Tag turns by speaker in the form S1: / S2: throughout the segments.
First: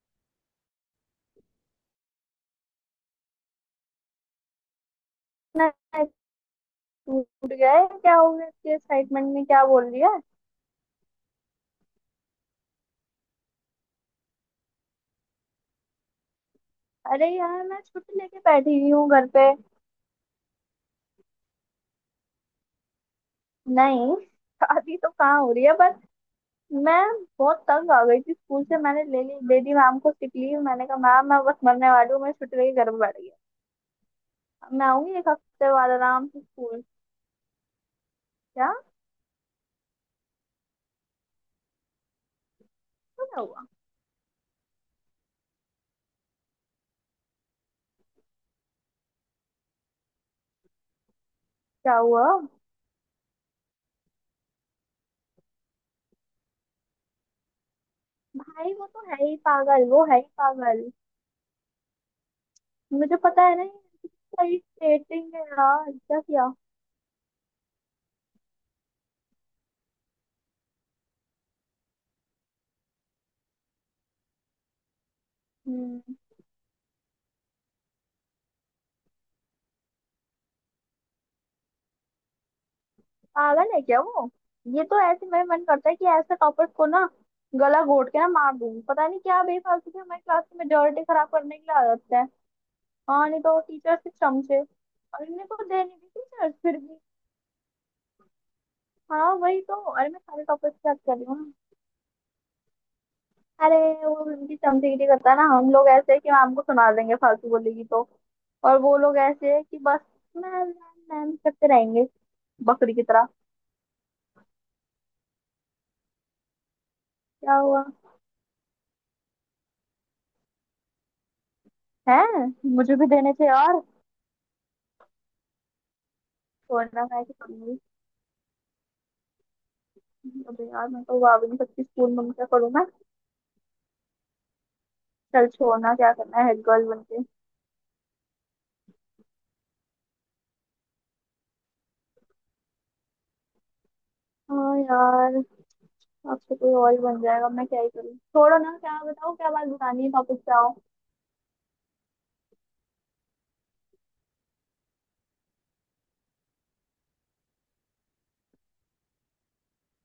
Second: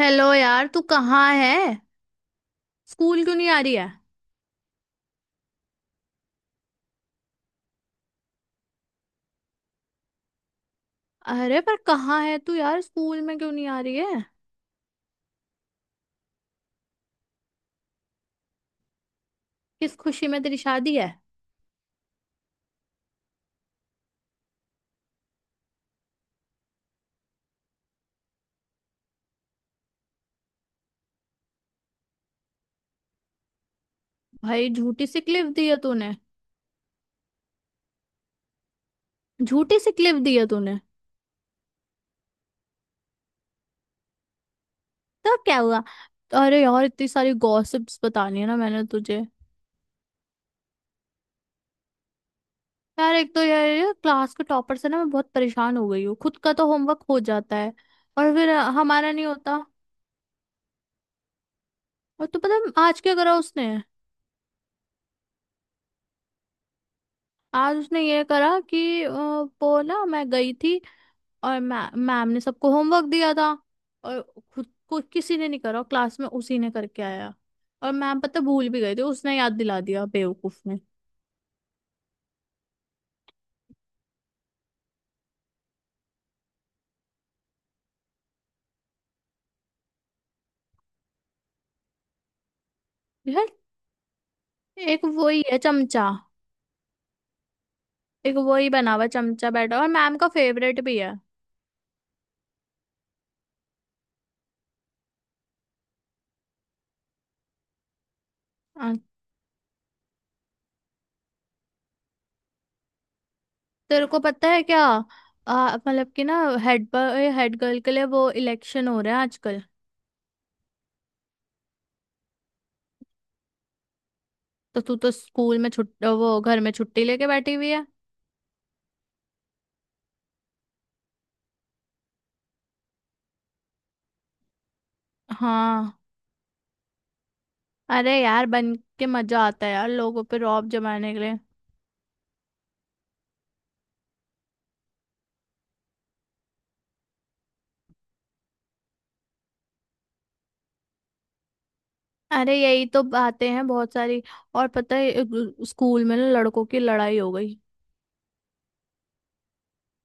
S1: Hello यार, तू कहाँ है। स्कूल क्यों नहीं आ रही है।
S2: ना। टूट गया है क्या हो गया इसके एक्साइटमेंट में, क्या बोल रही है।
S1: अरे पर कहाँ है तू यार, स्कूल में क्यों नहीं आ रही है।
S2: अरे यार, मैं छुट्टी लेके बैठी हुई हूँ घर पे।
S1: किस खुशी में, तेरी शादी है।
S2: नहीं। शादी तो कहाँ हो रही है। बस मैं बहुत तंग आ गई थी स्कूल से। मैंने ले ली, दे दी मैम को सिक लीव। मैंने कहा मैम मैं बस मरने वाली हूँ। मैं छुट्टी लेके घर पे बैठ गई।
S1: भाई
S2: अब मैं
S1: झूठी
S2: आऊंगी
S1: सी
S2: एक
S1: क्लिप दी
S2: हफ्ते
S1: है
S2: बाद
S1: तूने।
S2: आराम से स्कूल। क्या।
S1: झूठी सी क्लिप दी है तूने।
S2: तो क्या हुआ।
S1: तो क्या हुआ। अरे यार इतनी सारी गॉसिप्स बतानी है ना मैंने तुझे।
S2: क्या हुआ।
S1: यार एक तो यार ये क्लास के टॉपर से ना मैं बहुत परेशान हो गई हूँ। खुद का तो होमवर्क हो जाता है और फिर
S2: भाई वो तो
S1: हमारा
S2: है
S1: नहीं
S2: ही
S1: होता।
S2: पागल, वो है ही पागल।
S1: और तू पता है आज क्या
S2: मुझे
S1: करा
S2: पता है ना ये।
S1: उसने।
S2: इसका irritating है यार, क्या किया।
S1: आज उसने ये करा कि वो ना, मैं गई थी और मै मैम ने सबको होमवर्क दिया था। और खुद को किसी ने नहीं करा
S2: हम्म।
S1: क्लास में, उसी ने करके आया। और मैम पता भूल भी गए थे, उसने याद दिला दिया बेवकूफ ने।
S2: पागल है क्या वो। ये तो ऐसे मेरा मन करता है कि ऐसे टॉपर को ना गला घोट के ना मार दूं। पता नहीं क्या बेफालतू की हमारी क्लास की मेजोरिटी खराब करने की आदत है। हाँ नहीं
S1: यार
S2: तो, टीचर से चमचे,
S1: एक
S2: और
S1: वही
S2: इन्हें
S1: है
S2: को देने भी
S1: चमचा।
S2: टीचर फिर भी।
S1: एक वही बना हुआ
S2: हाँ
S1: चमचा
S2: वही तो।
S1: बैठा हुआ, और
S2: अरे
S1: मैम
S2: मैं
S1: का
S2: सारे टॉपर की
S1: फेवरेट भी
S2: बात
S1: है।
S2: कर रही हूँ ना। अरे वो उनकी चमचेगिरी करता है ना, हम लोग ऐसे है कि मैम को सुना देंगे फालतू बोलेगी तो। और
S1: आ,
S2: वो लोग ऐसे है कि बस मैम मैम मैम करते रहेंगे बकरी की तरह।
S1: तेरे को पता है क्या। मतलब कि ना, हेड पर
S2: क्या
S1: हेड गर्ल
S2: हुआ।
S1: के लिए वो इलेक्शन हो रहे हैं आजकल।
S2: है। मुझे भी देने थे यार।
S1: तो तू तो स्कूल में छुट, वो घर में छुट्टी
S2: छोड़ना, मैं
S1: लेके
S2: कि
S1: बैठी हुई
S2: करूंगी।
S1: है।
S2: अबे यार मैं तो आ भी नहीं सकती स्कूल में, क्या करूँ मैं। चल
S1: हाँ,
S2: छोड़ना, क्या करना है हेड गर्ल बन के।
S1: अरे यार बन के मजा आता है यार, लोगों पे रौब जमाने के लिए।
S2: हाँ यार। अब तो कोई और ही बन जाएगा, मैं क्या ही करूँ। छोड़ो ना, क्या बताओ, क्या बात बतानी है, टॉपिक पे आओ।
S1: अरे यही तो बातें हैं बहुत सारी। और पता है, एक स्कूल में ना लड़कों की लड़ाई हो गई।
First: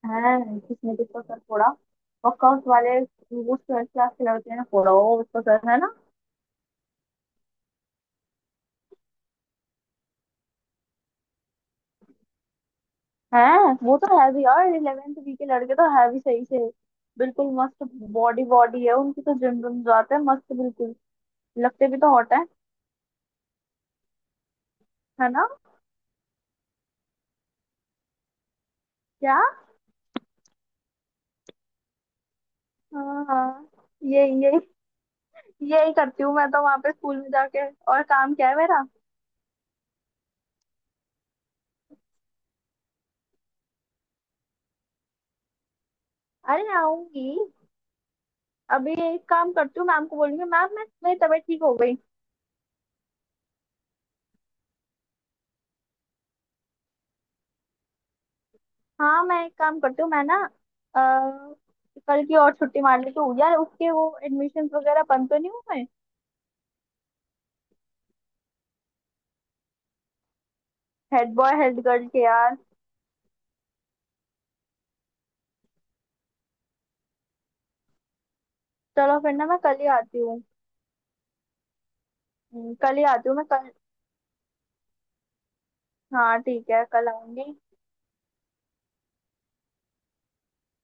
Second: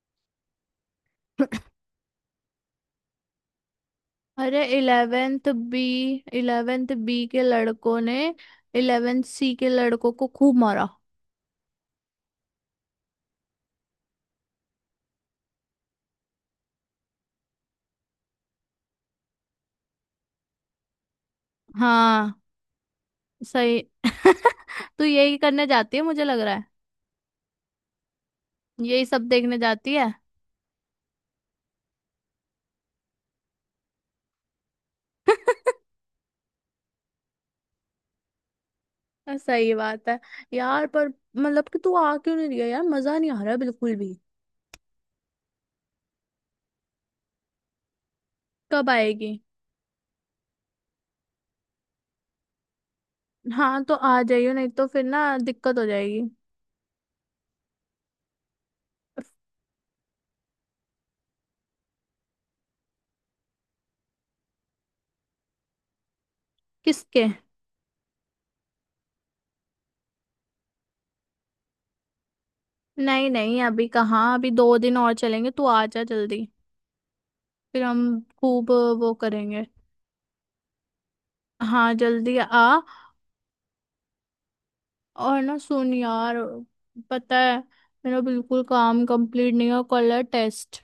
S2: है। किसने किसको सर फोड़ा। वर्कआउट वाले वो ट्वेल्थ क्लास के लड़के
S1: अरे
S2: ने फोड़ा हो उसको
S1: इलेवेंथ
S2: सर है
S1: बी,
S2: ना।
S1: इलेवेंथ बी के लड़कों ने इलेवेंथ सी के लड़कों को खूब मारा।
S2: है। वो तो है भी यार, इलेवेंथ बी के लड़के तो है भी सही से, बिल्कुल मस्त। बॉडी बॉडी है उनकी, तो जिम जिम जाते हैं, मस्त बिल्कुल। लगते भी तो हॉट
S1: हाँ,
S2: है।
S1: सही। तू
S2: है
S1: यही
S2: ना।
S1: करने जाती है मुझे लग रहा है। यही सब
S2: क्या।
S1: देखने जाती है।
S2: हाँ हाँ। ये यही करती हूँ मैं तो वहां पे स्कूल में जाके। और काम क्या है मेरा।
S1: सही बात है। यार पर मतलब कि तू आ क्यों नहीं रही है यार, मजा नहीं आ रहा है बिल्कुल भी।
S2: अरे आऊंगी।
S1: कब
S2: अभी एक
S1: आएगी।
S2: काम करती हूँ, मैम को बोलूंगी मैम मैं मेरी तबीयत ठीक हो गई।
S1: हाँ तो आ जाइयो, नहीं तो फिर ना दिक्कत हो जाएगी।
S2: हाँ मैं एक काम करती हूँ मैं ना अ, कल की और छुट्टी मार लेती हूँ यार, उसके वो एडमिशन वगैरह बंद तो नहीं हुए।
S1: किसके।
S2: हेड बॉय हेड गर्ल के यार।
S1: नहीं नहीं, अभी कहाँ, अभी दो दिन और चलेंगे, तू आ जा जल्दी। फिर हम खूब वो
S2: चलो फिर ना मैं
S1: करेंगे।
S2: कल ही आती हूँ।
S1: हाँ जल्दी आ।
S2: कल ही आती हूँ मैं कल।
S1: और ना सुन यार,
S2: हाँ ठीक है कल
S1: पता
S2: आऊंगी।
S1: है मेरा बिल्कुल काम कंप्लीट नहीं है, कल है टेस्ट।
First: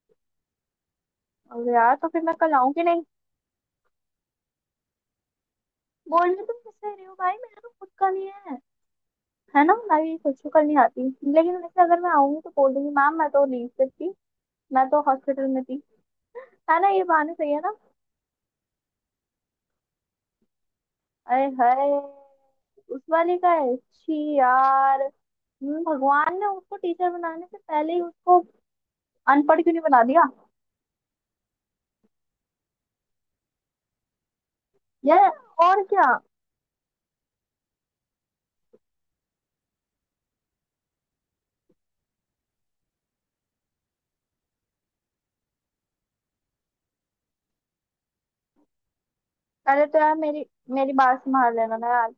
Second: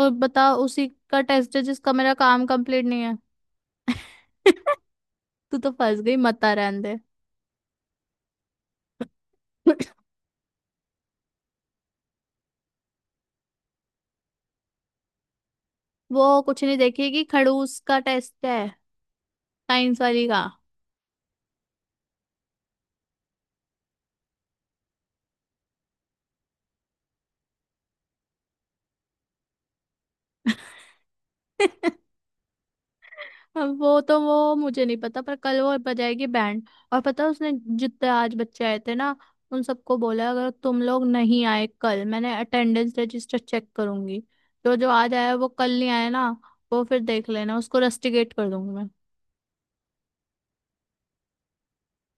S1: और बता, उसी का टेस्ट है
S2: और
S1: जिसका
S2: यार तो
S1: मेरा
S2: फिर मैं
S1: काम
S2: कल आऊंगी
S1: कंप्लीट नहीं
S2: नहीं।
S1: है। तू तो फंस गई,
S2: बोल रही
S1: मता
S2: तुम
S1: रहने
S2: किससे
S1: दे।
S2: रही हो भाई, मेरा तो खुद का नहीं है। है ना, मैं भी खुद को कल नहीं आती। लेकिन वैसे अगर मैं आऊंगी तो बोल दूंगी मैम मैं तो नहीं sick थी, मैं तो हॉस्पिटल में थी।
S1: वो कुछ नहीं
S2: है ना, ये
S1: देखेगी,
S2: बहाने सही है ना।
S1: खड़ूस का टेस्ट है। साइंस वाली का।
S2: अरे हाय। उस वाले का है, छी यार। भगवान ने उसको टीचर बनाने से पहले ही उसको अनपढ़ क्यों नहीं बना दिया।
S1: अब वो तो, वो मुझे नहीं पता,
S2: यार।
S1: पर कल वो
S2: और क्या।
S1: बजाएगी बैंड। और पता है उसने, जितने आज बच्चे आए थे ना, उन सबको बोला अगर तुम लोग नहीं आए कल, मैंने अटेंडेंस रजिस्टर चेक करूंगी। जो जो आज आया वो कल नहीं आया ना, वो फिर देख लेना, उसको रस्टिकेट कर दूंगी मैं।
S2: पहले तो यार मेरी मेरी बात संभाल लेना ना यार।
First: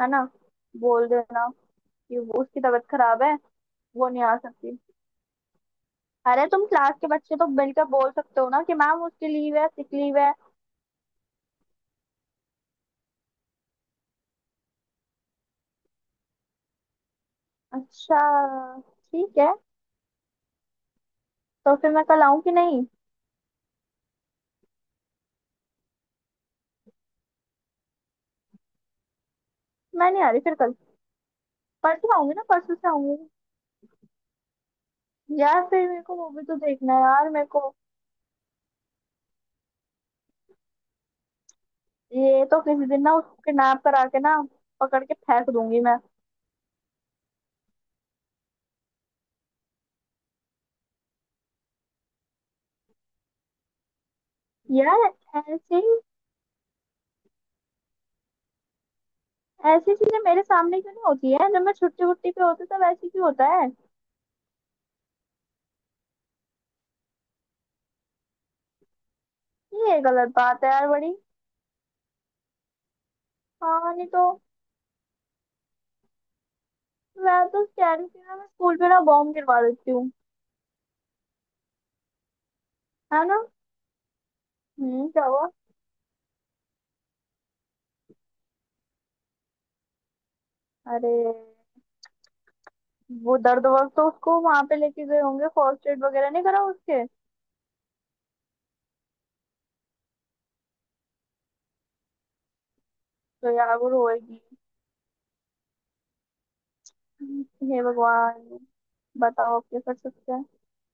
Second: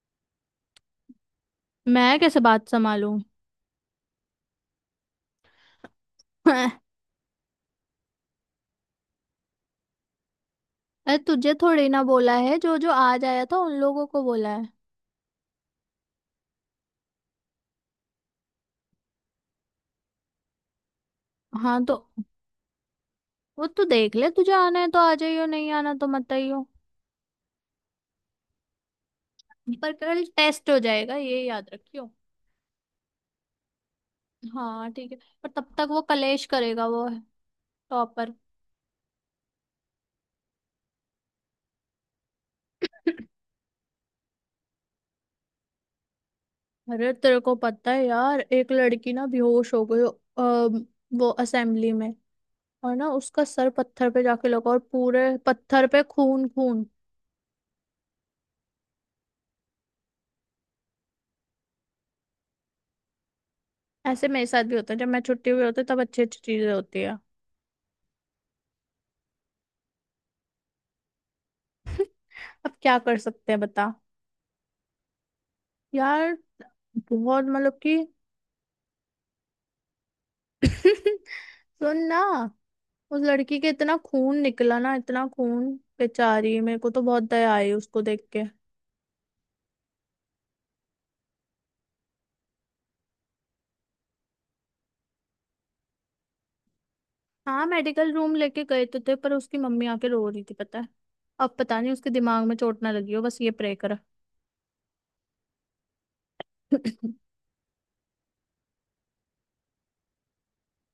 S2: है ना। बोल देना
S1: मैं
S2: कि
S1: कैसे
S2: उसकी
S1: बात
S2: तबीयत
S1: संभालूं।
S2: खराब है, वो नहीं आ सकती। अरे तुम
S1: अरे
S2: क्लास के बच्चे तो मिलकर बोल सकते हो ना, कि मैम उसकी लीव है, सिक लीव है।
S1: तुझे थोड़ी ना बोला है, जो जो आज आया था उन लोगों को बोला है।
S2: अच्छा ठीक है। तो
S1: हाँ
S2: फिर
S1: तो
S2: मैं कल आऊँ कि नहीं।
S1: वो तू देख ले, तुझे आना है तो आ जाइयो, नहीं आना तो मत आइयो। पर
S2: मैं नहीं
S1: कल
S2: आ रही फिर
S1: टेस्ट
S2: कल।
S1: हो जाएगा ये याद रखियो।
S2: परसों आऊंगी ना, परसों से आऊंगी।
S1: हाँ ठीक है। पर
S2: यार
S1: तब तक
S2: फिर
S1: वो
S2: मेरे को वो भी
S1: कलेश
S2: तो
S1: करेगा,
S2: देखना है
S1: वो
S2: यार मेरे को।
S1: टॉपर।
S2: ये तो किसी दिन ना उसके नाप करा के ना पकड़ के फेंक दूंगी मैं।
S1: अरे तेरे को पता है यार, एक लड़की ना बेहोश हो गई। अम, वो असेंबली में। और ना उसका सर पत्थर पे जाके लगा और
S2: यार
S1: पूरे
S2: ऐसी
S1: पत्थर पे खून खून।
S2: ऐसी चीजें मेरे सामने क्यों नहीं होती है। जब मैं छुट्टी वुट्टी पे होती तब ऐसे क्यों होता है।
S1: ऐसे मेरे साथ भी होता है, जब मैं छुट्टी हुई होती है तब अच्छी अच्छी चीजें होती है।
S2: ये गलत बात है यार बड़ी।
S1: अब क्या कर सकते हैं बता।
S2: हाँ नहीं तो।
S1: यार
S2: मैं
S1: बहुत
S2: तो
S1: मतलब
S2: कह
S1: कि।
S2: रही थी ना, मैं स्कूल पे ना बॉम्ब गिरवा देती हूँ।
S1: सुन ना, उस
S2: है ना।
S1: लड़की के इतना खून निकला ना,
S2: हम्म, क्या
S1: इतना
S2: हुआ।
S1: खून। बेचारी, मेरे को तो बहुत दया आई उसको देख के।
S2: अरे वो दर्द वर्द तो उसको, वहां पे लेके गए होंगे फर्स्ट एड वगैरह नहीं करा उसके।
S1: हाँ मेडिकल रूम लेके गए तो थे, पर उसकी मम्मी आके रो रही थी पता है। अब पता नहीं उसके दिमाग में चोट ना लगी हो, बस ये
S2: तो
S1: प्रे
S2: यार वो
S1: कर।
S2: रोएगी। हे भगवान। बताओ अब क्या कर सकते हैं।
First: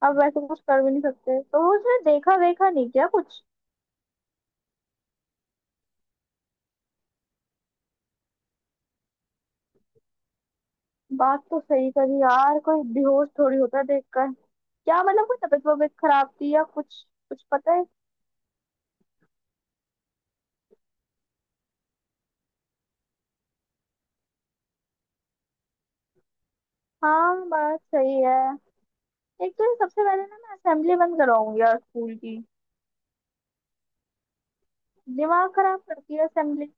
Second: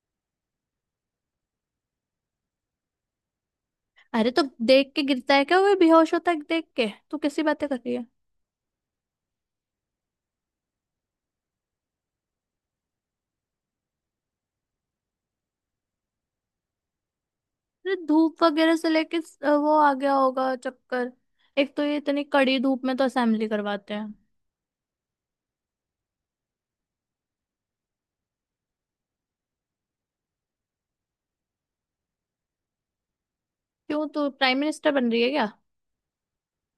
S2: अब वैसे कुछ कर भी नहीं सकते, तो वो उसने देखा देखा नहीं क्या कुछ।
S1: अरे तो देख के गिरता है क्या, वो बेहोश होता है देख के, तू कैसी बातें कर रही है।
S2: बात तो सही करी यार, कोई बेहोश थोड़ी होता है देखकर, क्या मतलब कोई तबीयत वबीयत खराब थी या कुछ कुछ पता है।
S1: अरे धूप वगैरह से लेके वो आ गया होगा चक्कर। एक तो ये इतनी कड़ी धूप में तो असेंबली करवाते हैं।
S2: हाँ बात सही है। एक तो ये सबसे पहले ना मैं असेंबली बंद कराऊंगी यार स्कूल की।
S1: क्यों, तू प्राइम मिनिस्टर बन रही है क्या।
S2: दिमाग खराब करती है असेंबली।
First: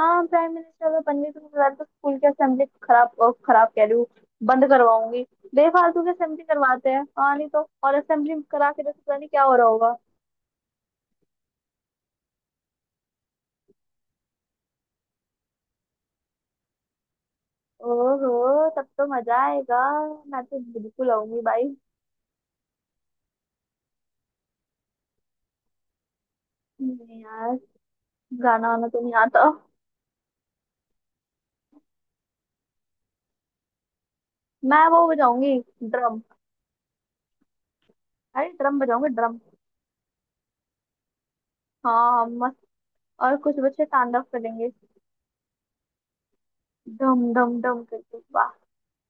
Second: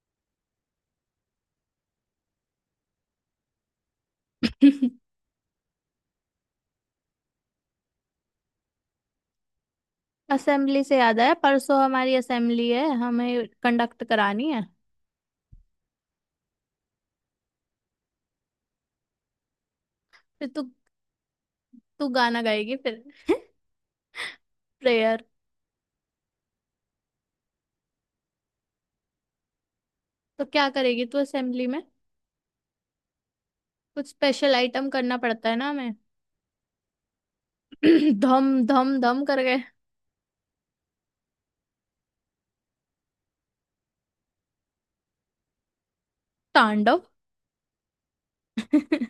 S2: हाँ प्राइम मिनिस्टर अगर बनने को मिला तो स्कूल की असेंबली खराब खराब कह रही हूँ, बंद करवाऊंगी। बेफालतू की असेंबली करवाते हैं, हाँ नहीं तो, और असेंबली करा के तो पता नहीं क्या हो रहा होगा।
S1: असेंबली से याद आया, परसों हमारी असेंबली है, हमें कंडक्ट करानी है।
S2: ओहो तब तो मजा आएगा। मैं
S1: फिर
S2: तो
S1: तू
S2: बिल्कुल आऊंगी भाई।
S1: तू गाना गाएगी फिर। प्रेयर।
S2: नहीं यार, गाना वाना तो नहीं आता।
S1: तो क्या करेगी तू असेंबली में, कुछ स्पेशल
S2: मैं
S1: आइटम
S2: वो
S1: करना पड़ता है
S2: बजाऊंगी,
S1: ना हमें।
S2: ड्रम।
S1: धम
S2: अरे ड्रम
S1: धम
S2: बजाऊंगी,
S1: धम
S2: ड्रम।
S1: कर गए।
S2: हाँ हाँ, मस्त। और कुछ बच्चे स्टैंड अप करेंगे।
S1: तांडव।
S2: डम डम डम करके वाह।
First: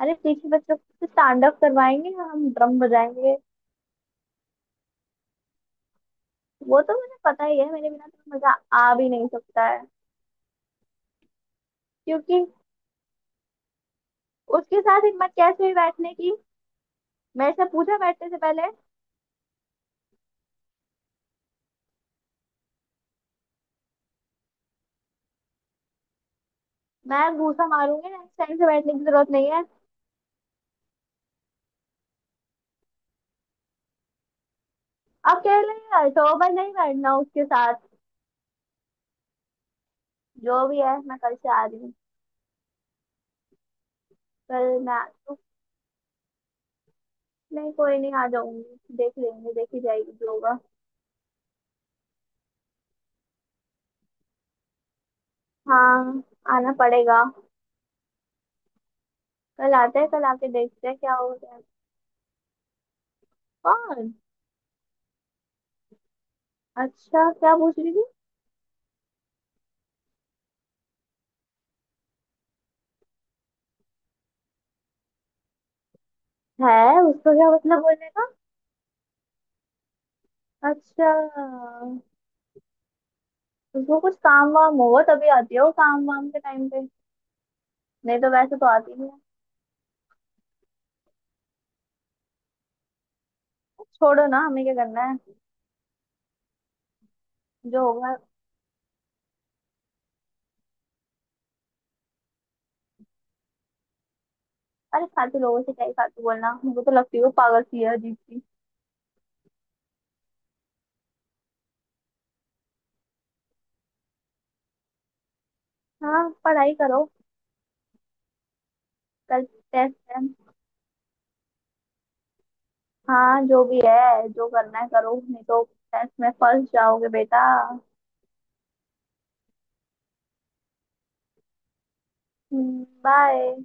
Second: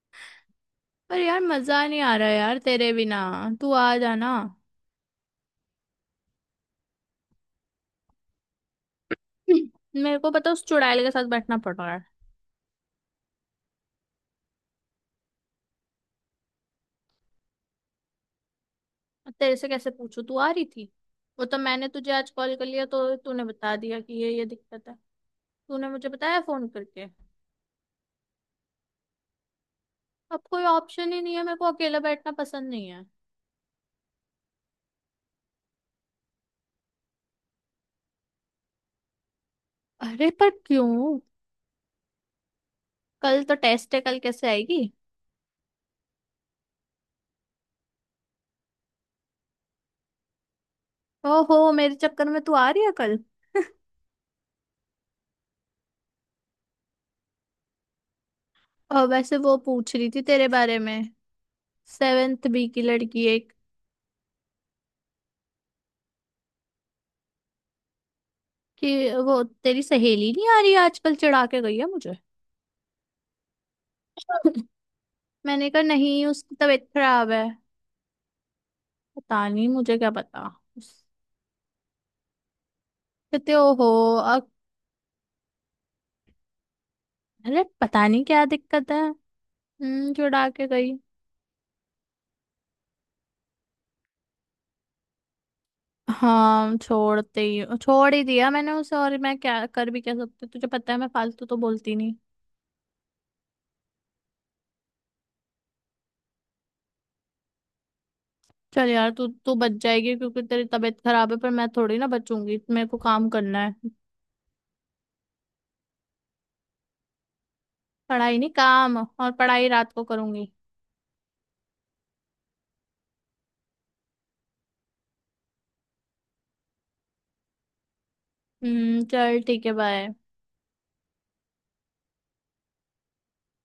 S2: अरे पीछे बच्चों से
S1: पर यार
S2: स्टैंड अप
S1: मजा नहीं
S2: करवाएंगे,
S1: आ रहा
S2: हम
S1: यार
S2: ड्रम
S1: तेरे बिना,
S2: बजाएंगे।
S1: तू आ जाना।
S2: वो तो मुझे पता ही है, मेरे बिना तो मजा आ भी नहीं सकता है।
S1: मेरे को पता, उस चुड़ैल के साथ बैठना पड़ रहा है।
S2: क्योंकि उसके साथ हिम्मत कैसे हुई बैठने की। मेरे से पूछा बैठने से पहले।
S1: अब तेरे से कैसे पूछूं, तू आ रही थी। वो तो मैंने तुझे आज कॉल कर लिया तो तूने बता दिया कि ये दिक्कत है। तूने मुझे बताया फोन करके।
S2: मैं घूसा मारूंगी, नेक्स्ट टाइम से बैठने की जरूरत नहीं है।
S1: अब कोई ऑप्शन ही नहीं है, मेरे को अकेला बैठना पसंद नहीं है।
S2: अब कह रही है तो मैं नहीं बैठना उसके साथ।
S1: अरे पर
S2: जो भी है,
S1: क्यों।
S2: मैं कल से आ रही हूँ।
S1: कल तो टेस्ट है, कल कैसे
S2: कल
S1: आएगी।
S2: मैं तो, नहीं कोई नहीं, आ जाऊंगी, देख लेंगे, देखी जाएगी जो होगा।
S1: ओहो, मेरे चक्कर में तू आ रही है कल।
S2: हाँ आना पड़ेगा।
S1: और वैसे वो
S2: कल
S1: पूछ
S2: आते
S1: रही
S2: हैं,
S1: थी
S2: कल
S1: तेरे
S2: आके
S1: बारे
S2: देखते हैं
S1: में,
S2: क्या होता है।
S1: सेवेंथ बी की लड़की एक।
S2: कौन। अच्छा क्या पूछ रही थी।
S1: कि वो तेरी सहेली नहीं आ रही आजकल, चिढ़ा के गई है मुझे। मैंने कहा नहीं उसकी
S2: है
S1: तबीयत खराब
S2: उसको
S1: है।
S2: क्या मतलब बोलने का।
S1: पता नहीं मुझे, क्या पता। उस-
S2: अच्छा।
S1: कहते ओहो।
S2: उसको कुछ
S1: अब
S2: काम वाम होगा तभी आती है, वो काम वाम के टाइम पे।
S1: अरे पता
S2: नहीं
S1: नहीं
S2: तो
S1: क्या
S2: वैसे तो
S1: दिक्कत
S2: आती
S1: है।
S2: नहीं है।
S1: हम्म, चिढ़ा के गई।
S2: छोड़ो ना, हमें क्या करना है।
S1: हाँ छोड़ते ही,
S2: जो
S1: छोड़
S2: होगा।
S1: ही दिया मैंने उसे, और मैं क्या कर भी क्या सकती हूँ? तुझे पता है मैं फालतू तो बोलती नहीं।
S2: अरे फालतू लोगों से क्या ही फालतू बोलना, मुझे तो लगती है वो पागल सी है, अजीब सी।
S1: चल यार, तू तू बच जाएगी क्योंकि तेरी तबीयत खराब है, पर मैं थोड़ी ना बचूंगी, मेरे को काम करना है।
S2: हाँ पढ़ाई करो।
S1: पढ़ाई नहीं, काम, और
S2: कल
S1: पढ़ाई रात
S2: टेस्ट
S1: को
S2: है।
S1: करूंगी।
S2: हाँ जो भी है, जो करना है करो नहीं तो टेस्ट में फंस जाओगे बेटा।
S1: चल ठीक है, बाय।
S2: बाय।